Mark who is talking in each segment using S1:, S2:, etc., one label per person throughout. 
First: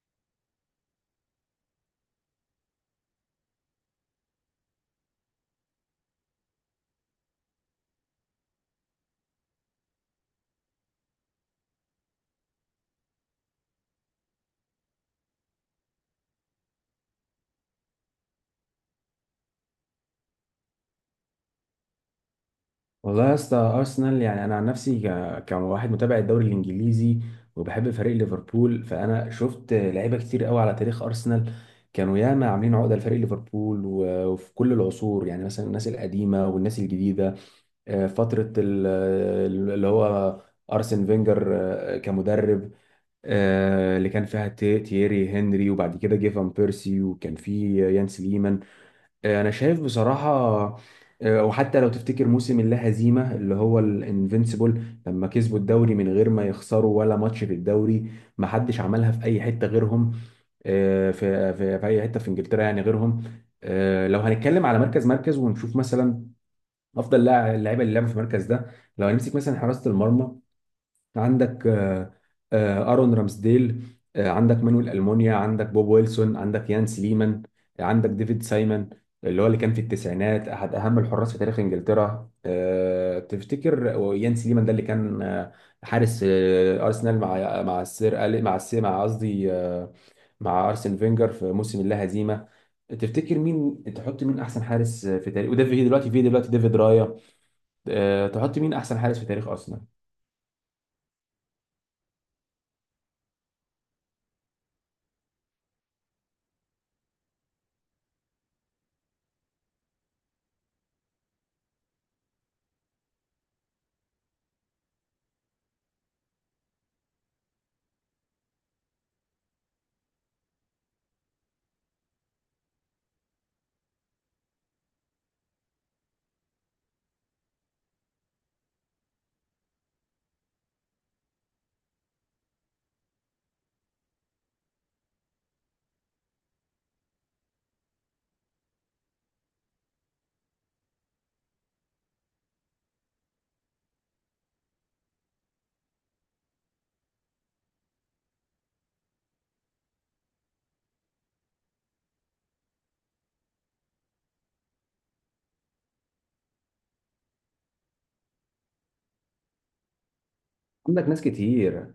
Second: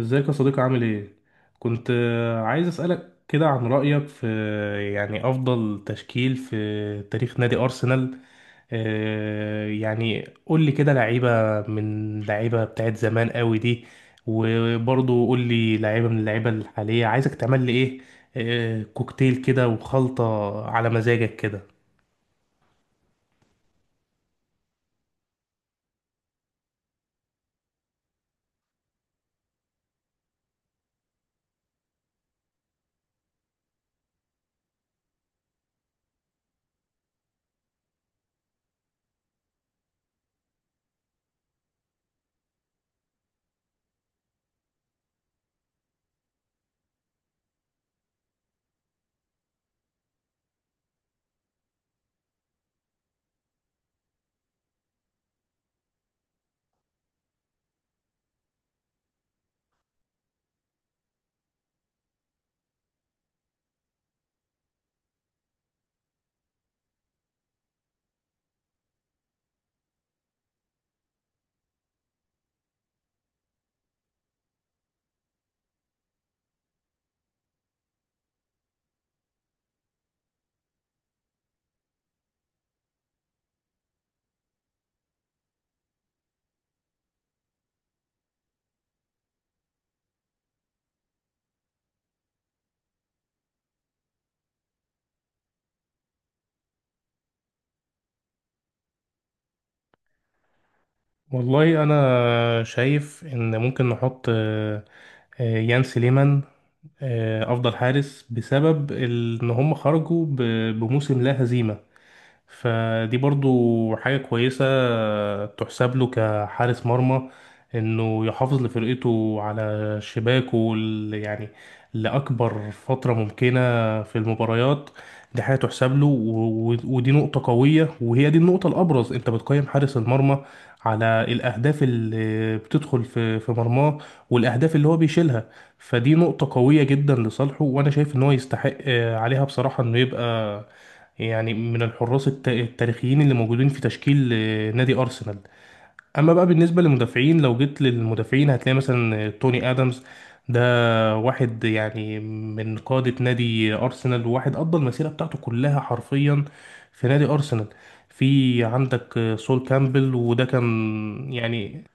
S1: ازيك يا صديقي عامل ايه؟ كنت عايز اسألك كده عن رأيك في يعني أفضل تشكيل في تاريخ نادي أرسنال. يعني قول لي كده لعيبة من لعيبة بتاعت زمان قوي دي، وبرضه قول لي لعيبة من اللعيبة الحالية عايزك تعمل لي ايه، كوكتيل كده وخلطة على مزاجك كده.
S2: والله يا اسطى ارسنال، يعني انا عن نفسي كواحد متابع الدوري الانجليزي وبحب فريق ليفربول، فانا شفت لعيبه كتير قوي على تاريخ ارسنال. كانوا ياما عاملين عقده لفريق ليفربول وفي كل العصور، يعني مثلا الناس القديمه والناس الجديده. فتره اللي هو ارسن فينجر كمدرب، اللي كان فيها تييري هنري، وبعد كده جه فان بيرسي، وكان في يان سليمان. انا شايف بصراحه، وحتى لو تفتكر موسم اللا هزيمه اللي هو الانفينسيبل، لما كسبوا الدوري من غير ما يخسروا ولا ماتش في الدوري، ما حدش عملها في اي حته غيرهم، في اي حته في انجلترا يعني غيرهم. لو هنتكلم على مركز ونشوف مثلا افضل اللاعيبه اللي لعبوا في المركز ده. لو هنمسك مثلا حراسه المرمى، عندك ارون رامسديل، عندك مانويل المونيا، عندك بوب ويلسون، عندك يان سليمان، عندك ديفيد سايمون اللي هو اللي كان في التسعينات احد اهم الحراس في تاريخ انجلترا. تفتكر يان سليمان ده اللي كان حارس ارسنال مع السير مع السير، مع قصدي مع ارسن فينجر في موسم اللا هزيمه. تفتكر مين تحط؟ مين احسن حارس في تاريخ؟ وده في دلوقتي، في دلوقتي ديفيد رايا. تحط مين احسن حارس في تاريخ ارسنال؟
S1: والله أنا شايف إن ممكن نحط يان سليمان، افضل حارس بسبب ان هم خرجوا بموسم لا هزيمه. فدي برضو حاجة كويسة تحسب له كحارس مرمى، انه يحافظ لفرقته على شباكه يعني لأكبر فترة ممكنة في المباريات. دي حاجة تحسب له ودي نقطة قوية، وهي دي النقطة الأبرز. أنت بتقيم حارس المرمى على الأهداف اللي بتدخل في مرماه، والأهداف اللي هو بيشيلها. فدي نقطة قوية جدا لصالحه، وأنا شايف إن هو يستحق عليها بصراحة إنه يبقى يعني من الحراس التاريخيين اللي موجودين في تشكيل نادي أرسنال. أما بقى بالنسبة للمدافعين، لو جيت للمدافعين هتلاقي مثلا توني آدمز، ده واحد يعني من قادة نادي أرسنال، وواحد قضى المسيرة بتاعته كلها حرفيا في نادي أرسنال. في عندك سول كامبل، وده
S2: عندك ناس
S1: كان يعني.
S2: كتير،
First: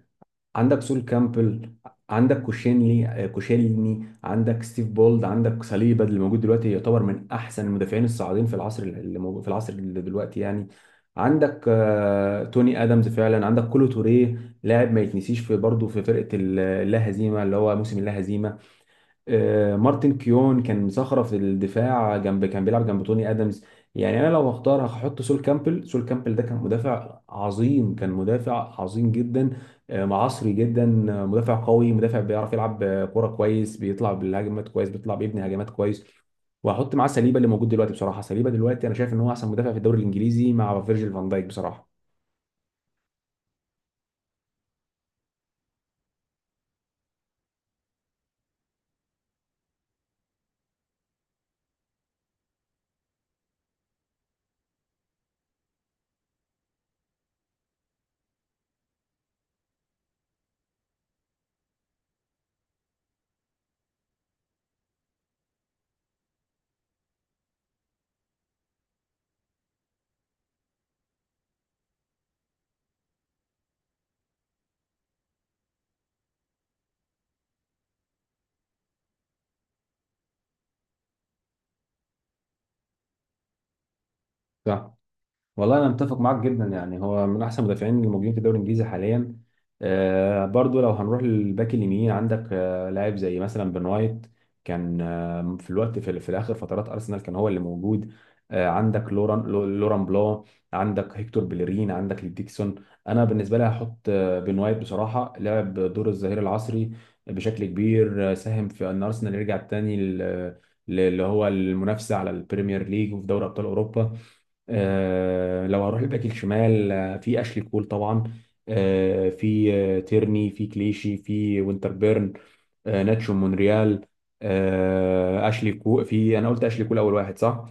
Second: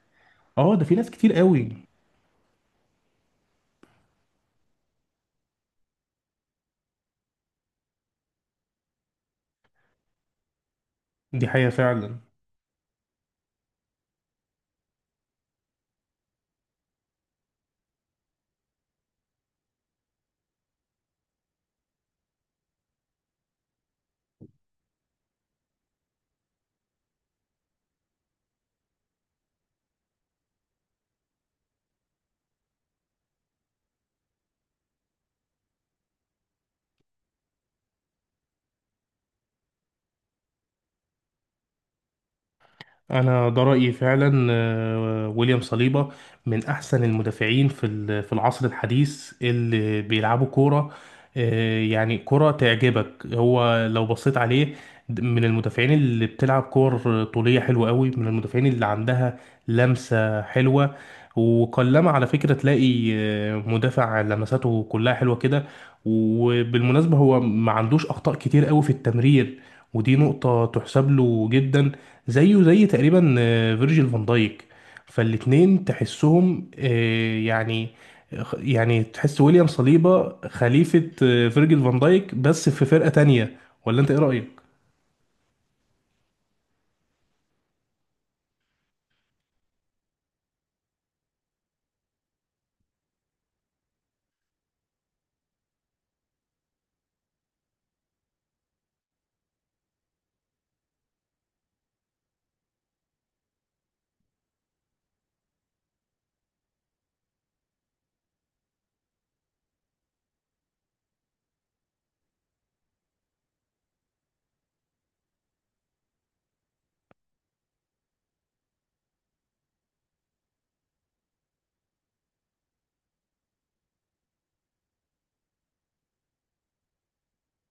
S1: اه،
S2: عندك
S1: ده في
S2: سول
S1: ناس كتير قوي.
S2: كامبل، عندك كوشينلي، كوشيلني، عندك ستيف بولد، عندك صليبا اللي موجود دلوقتي، يعتبر من احسن المدافعين الصاعدين في العصر اللي موجود، في العصر اللي دلوقتي يعني.
S1: دي
S2: عندك
S1: حقيقة فعلا.
S2: توني ادمز فعلا، عندك كولو توريه لاعب ما يتنسيش في برضه في فرقه اللا هزيمه اللي هو موسم اللا هزيمه. مارتن كيون كان صخرة في الدفاع جنب، كان بيلعب جنب توني ادمز. يعني انا لو هختار هحط سول كامبل. سول كامبل ده كان مدافع عظيم، كان مدافع عظيم جدا، معصري جدا، مدافع قوي، مدافع بيعرف يلعب كرة كويس، بيطلع بالهجمات كويس، بيطلع بيبني هجمات كويس. وهحط معاه سليبا اللي موجود دلوقتي. بصراحة سليبا دلوقتي انا شايف ان هو احسن مدافع في الدوري الانجليزي مع فيرجيل فان دايك بصراحة.
S1: انا ده رايي فعلا، ويليام صليبا من احسن المدافعين في في العصر الحديث اللي بيلعبوا كوره. يعني كوره تعجبك. هو لو بصيت عليه، من المدافعين اللي بتلعب كور طوليه حلوه قوي، من المدافعين اللي عندها لمسه حلوه. وقلما على فكره تلاقي مدافع لمساته كلها حلوه كده. وبالمناسبه هو ما عندوش اخطاء كتير قوي في التمرير، ودي نقطه تحسب له جدا. زيه زي تقريبا فيرجيل فان دايك، فالاتنين تحسهم يعني تحس ويليام صليبا خليفة فيرجيل فان دايك بس في فرقة تانية. ولا انت ايه رأيك؟
S2: صح، والله انا متفق معاك جدا، يعني هو من احسن المدافعين اللي موجودين في الدوري الانجليزي حاليا. آه، برضو لو هنروح للباك اليمين، عندك آه، لاعب زي مثلا بن وايت، كان آه، في الاخر فترات ارسنال كان هو اللي موجود. آه، عندك لوران لوران بلو، عندك هيكتور بيلرين، عندك ديكسون. انا بالنسبه لي هحط آه، بن وايت بصراحه، لعب دور الظهير العصري بشكل كبير، ساهم في ان ارسنال يرجع تاني اللي هو المنافسه على البريمير ليج وفي دوري ابطال اوروبا. لو هروح الباك الشمال، في اشلي كول طبعا، آه، في آه، تيرني، في كليشي، في وينتربيرن، ناتشو مونريال. اشلي كول، في انا قلت اشلي كول اول واحد صح.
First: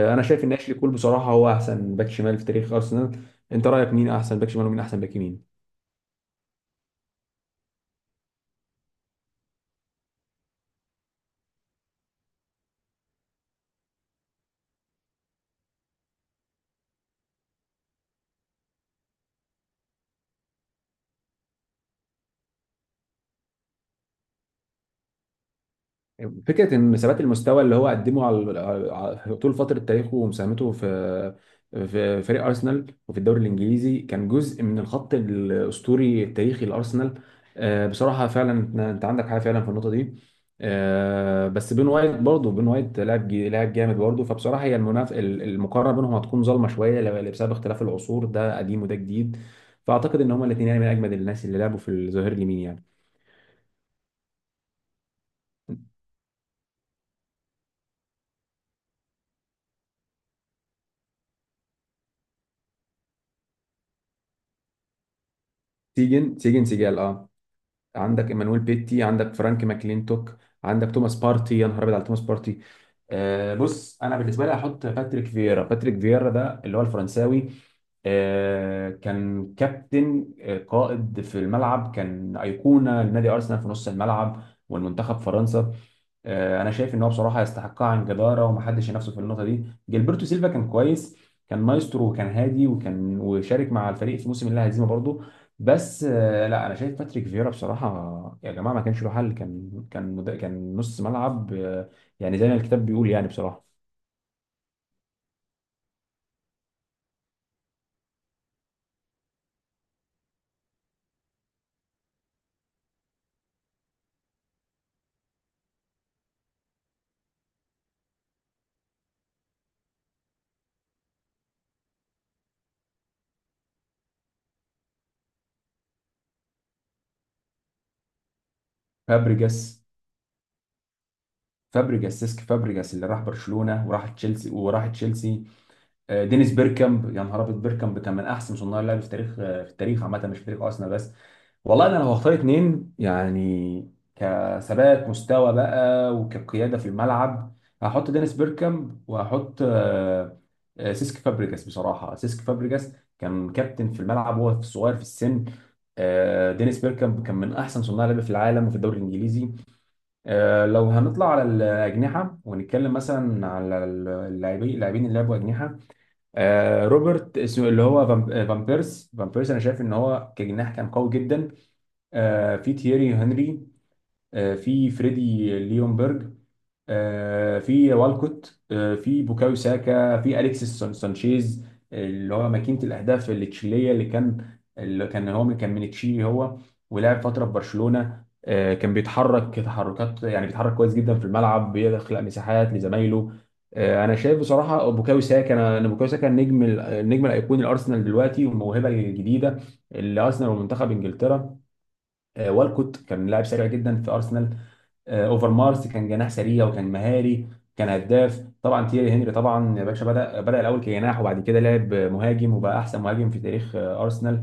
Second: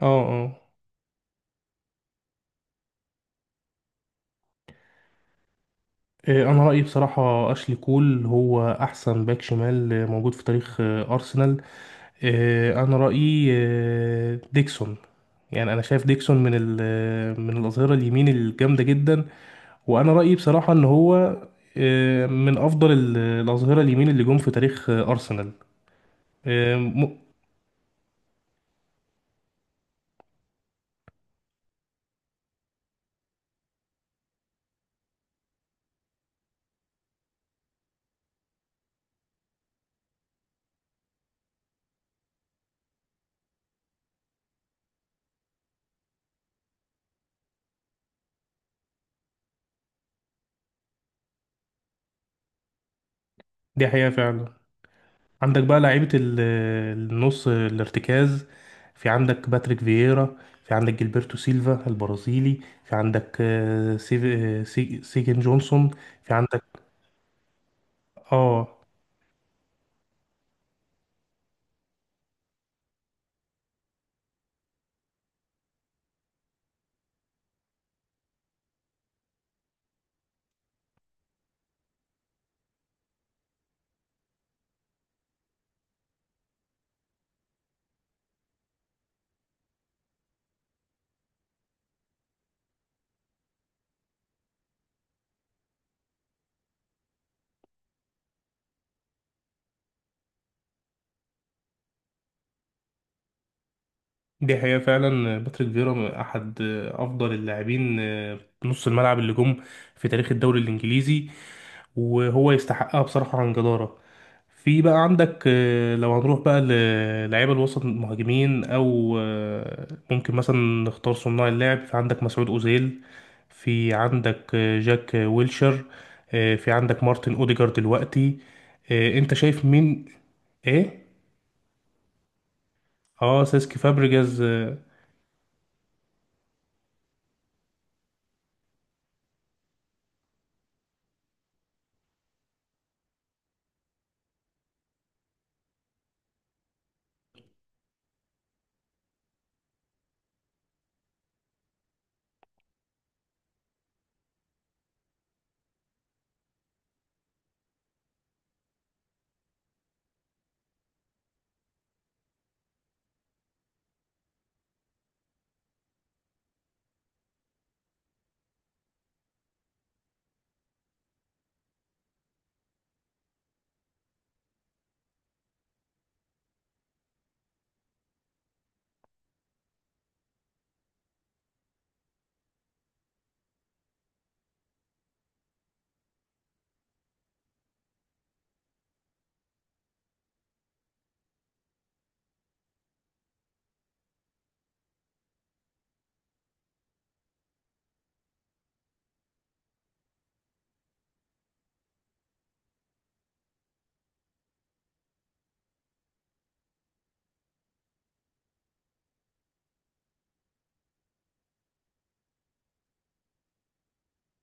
S1: اه،
S2: انا شايف ان
S1: اه.
S2: اشلي كول بصراحه هو احسن باك شمال في تاريخ ارسنال. انت رايك مين احسن باك شمال ومين احسن باك يمين؟
S1: انا رأيي بصراحة اشلي كول هو احسن باك شمال موجود في تاريخ ارسنال. انا رأيي ديكسون. يعني انا شايف ديكسون من من الاظهرة اليمين الجامدة جدا، وانا رايي بصراحه ان هو من افضل الاظهره اليمين اللي جم في تاريخ ارسنال.
S2: فكرة
S1: آه،
S2: إن
S1: م-
S2: ثبات المستوى اللي هو قدمه على طول فترة تاريخه ومساهمته في فريق أرسنال وفي الدوري الإنجليزي، كان جزء من الخط الأسطوري التاريخي لأرسنال. بصراحة فعلا، أنت عندك حاجة فعلا في النقطة دي. بس بين وايت برضه، بين وايت لاعب لاعب جامد برضه. فبصراحة هي المقارنة بينهم هتكون ظالمة شوية بسبب اختلاف العصور، ده قديم وده جديد. فأعتقد إن هما الاتنين يعني من أجمد الناس اللي لعبوا في الظهير اليمين يعني.
S1: دي حقيقه فعلا. عندك بقى لعيبه النص الارتكاز. في عندك باتريك فييرا، في عندك جilberto سيلفا البرازيلي، في عندك سيجن جونسون، في
S2: سيجن
S1: عندك.
S2: سيجن سيجال، اه. عندك ايمانويل
S1: اه.
S2: بيتي، عندك فرانك ماكلينتوك، عندك توماس بارتي. يا نهار ابيض على توماس بارتي. بص انا بالنسبه لي هحط باتريك فييرا. باتريك فييرا ده اللي هو الفرنساوي، كان كابتن، قائد في الملعب، كان ايقونه لنادي ارسنال في نص الملعب والمنتخب فرنسا. انا شايف ان هو بصراحه يستحقها عن جداره، ومحدش ينافسه في النقطه دي. جilberto سيلفا كان كويس، كان مايسترو وكان هادي، وكان وشارك مع الفريق في موسم اللا هزيمه برضه. بس لا، انا شايف باتريك فييرا بصراحه يا جماعه ما كانش له حل. كان كان نص ملعب، يعني زي ما الكتاب بيقول يعني بصراحه.
S1: دي حقيقة فعلا. باتريك فيرا أحد أفضل اللاعبين، نص الملعب اللي جم في تاريخ الدوري الإنجليزي، وهو يستحقها بصراحة عن جدارة. في بقى عندك لو هنروح بقى للعيبة الوسط المهاجمين، أو ممكن مثلا نختار صناع اللعب. في عندك مسعود أوزيل، في عندك جاك ويلشر، في عندك مارتن أوديجارد دلوقتي. أنت شايف
S2: فابريجاس.
S1: مين؟ إيه؟
S2: سيسك فابريجاس اللي راح
S1: سيسكي
S2: برشلونه وراح
S1: فابريجاز.
S2: تشيلسي وراح تشيلسي. دينيس بيركامب، يا نهار ابيض، بيركامب كان من احسن صناع اللعب في تاريخ في التاريخ عامه، مش في تاريخ ارسنال بس. والله انا لو هختار اتنين يعني كثبات مستوى بقى وكقياده في الملعب، هحط دينيس بيركامب وهحط سيسك فابريجاس. بصراحه سيسك فابريجاس كان كابتن في الملعب وهو في صغير في السن. دينيس بيركامب كان من احسن صناع لعب في العالم وفي الدوري الانجليزي. لو هنطلع على الاجنحه ونتكلم مثلا على اللاعبين اللي لعبوا اجنحه، روبرت اسمه اللي هو فان بيرس، انا شايف ان هو كجناح كان قوي جدا. في تييري هنري، في فريدي ليونبرج، في والكوت، في بوكايو ساكا، في اليكسيس سانشيز اللي هو ماكينة الأهداف التشيلية، اللي كان هو من تشيلي هو، ولعب فترة في برشلونة. كان بيتحرك تحركات، يعني بيتحرك كويس جدا في الملعب، بيخلق مساحات لزمايله. انا شايف بصراحه بوكايو ساكا. أنا بوكايو ساكا النجم الايقوني الارسنال دلوقتي، والموهبه الجديده اللي ارسنال ومنتخب انجلترا. والكوت كان لاعب سريع جدا في ارسنال. اوفر مارس كان جناح سريع وكان مهاري، كان هداف. طبعا تيري هنري طبعا يا باشا بدا الاول كجناح، وبعد كده لعب مهاجم، وبقى احسن مهاجم في تاريخ ارسنال.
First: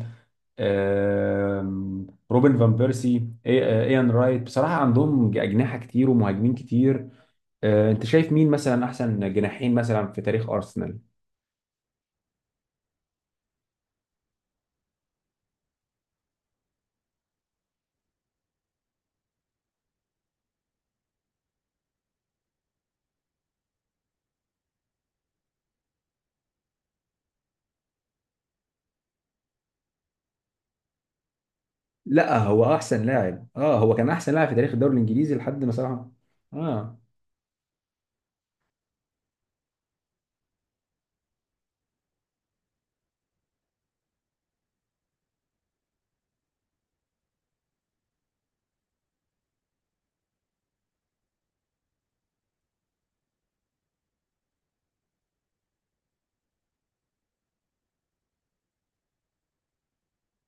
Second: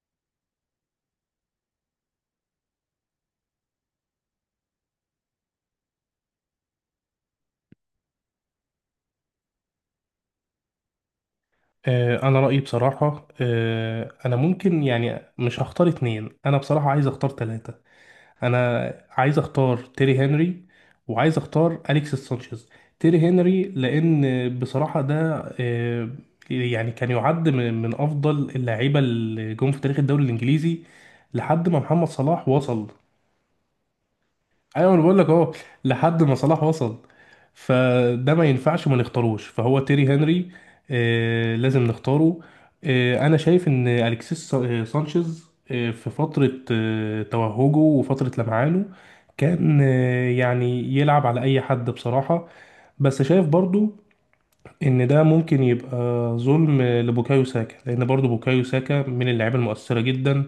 S2: روبن فان بيرسي، ايان رايت، بصراحه عندهم اجنحه كتير ومهاجمين كتير. انت شايف مين مثلا احسن جناحين مثلا في تاريخ ارسنال؟
S1: أنا رأيي بصراحة، أنا ممكن يعني مش هختار اتنين، أنا بصراحة عايز أختار تلاتة. انا عايز اختار تيري هنري، وعايز اختار اليكس سانشيز. تيري هنري، لان بصراحه ده آه، يعني كان يعد من افضل اللعيبه اللي جم في تاريخ الدوري الانجليزي لحد ما محمد
S2: لا،
S1: صلاح
S2: هو
S1: وصل.
S2: احسن لاعب، اه، هو كان احسن لاعب في تاريخ
S1: ايوه،
S2: الدوري
S1: انا بقول لك
S2: الانجليزي
S1: اهو،
S2: لحد ما صراحه.
S1: لحد ما صلاح وصل.
S2: اه.
S1: فده ما ينفعش ما نختاروش، فهو تيري هنري. لازم نختاره. انا شايف ان الكسيس سانشيز في فتره توهجه وفتره لمعانه. كان يعني يلعب على اي حد بصراحه. بس شايف برضو ان ده ممكن يبقى ظلم لبوكايو ساكا، لان برضو بوكايو ساكا من اللعيبه المؤثره جدا.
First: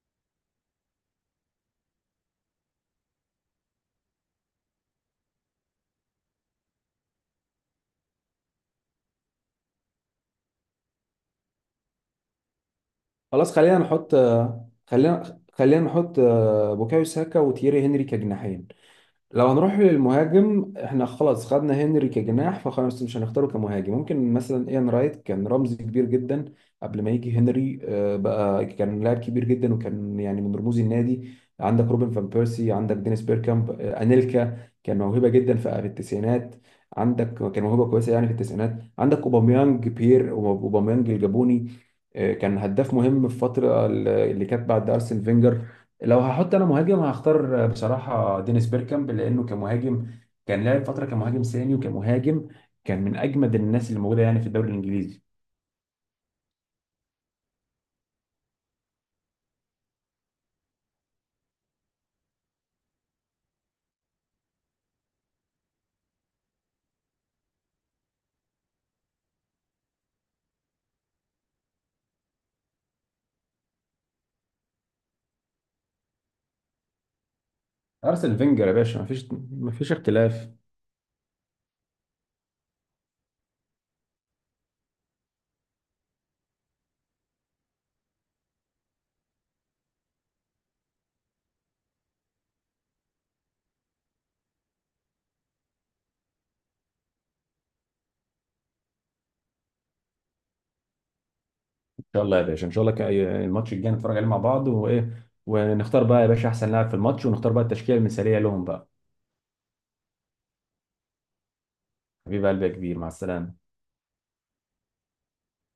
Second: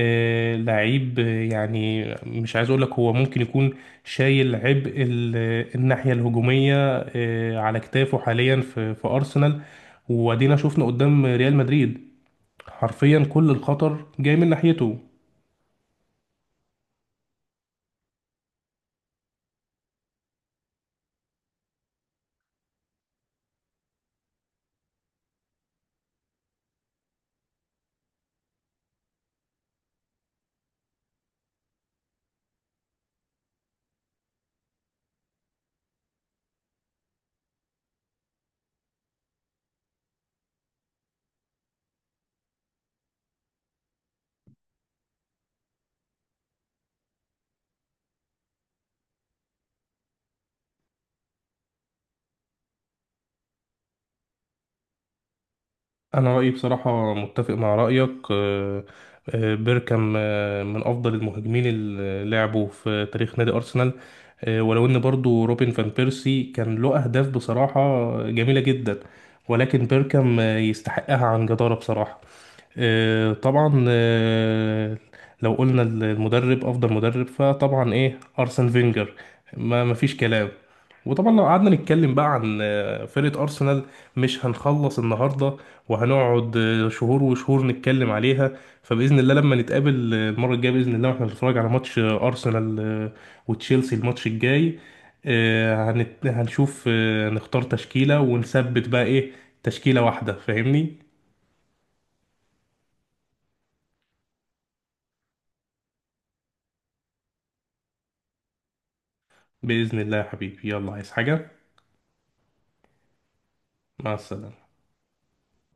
S1: آه، لعيب آه، يعني مش عايز اقول لك هو ممكن يكون شايل عبء الناحيه الهجوميه على كتافه حاليا في ارسنال. وادينا شفنا قدام ريال مدريد، حرفيا كل
S2: خلاص خلينا
S1: الخطر
S2: نحط،
S1: جاي من ناحيته.
S2: خلينا نحط بوكايو ساكا وتييري هنري كجناحين. لو هنروح للمهاجم، احنا خلاص خدنا هنري كجناح، فخلاص مش هنختاره كمهاجم. ممكن مثلا ايان رايت كان رمز كبير جدا قبل ما يجي هنري، بقى كان لاعب كبير جدا، وكان يعني من رموز النادي. عندك روبن فان بيرسي، عندك دينيس بيركامب، انيلكا كان موهبة جدا في التسعينات. عندك كان موهبة كويسة يعني في التسعينات. عندك اوباميانج، بير اوباميانج الجابوني، كان هداف مهم في الفترة اللي كانت بعد ارسن فينجر. لو هحط انا مهاجم، هختار بصراحه دينيس بيركامب، لانه كمهاجم كان لعب فتره كمهاجم ثاني وكمهاجم، كان من اجمد الناس اللي موجوده يعني في الدوري الانجليزي.
S1: انا رايي بصراحه متفق مع رايك، بيركام من افضل المهاجمين اللي لعبوا في تاريخ نادي ارسنال. ولو ان برضو روبن فان بيرسي كان له اهداف بصراحه جميله جدا، ولكن بيركام يستحقها عن جداره بصراحه. طبعا، لو قلنا المدرب افضل مدرب فطبعا ايه
S2: ارسنال
S1: ارسن
S2: فينجر يا باشا،
S1: فينجر.
S2: مفيش
S1: ما ما فيش كلام.
S2: اختلاف.
S1: وطبعا لو قعدنا نتكلم بقى عن فرقة ارسنال مش هنخلص النهارده، وهنقعد شهور وشهور نتكلم عليها. فباذن الله لما نتقابل المره الجايه باذن الله، واحنا بنتفرج على ماتش ارسنال وتشيلسي الماتش الجاي، هنشوف نختار تشكيله ونثبت بقى ايه. تشكيله واحده فاهمني.
S2: ان شاء الله يا باشا، ان شاء الله، الماتش الجاي نتفرج عليه مع بعض، وايه، ونختار بقى يا باشا احسن لاعب في الماتش، ونختار بقى التشكيله المثاليه لهم بقى.
S1: بإذن الله يا حبيبي، يلا عايز حاجة؟
S2: حبيب قلبي يا كبير، مع السلامه.
S1: مع السلامة.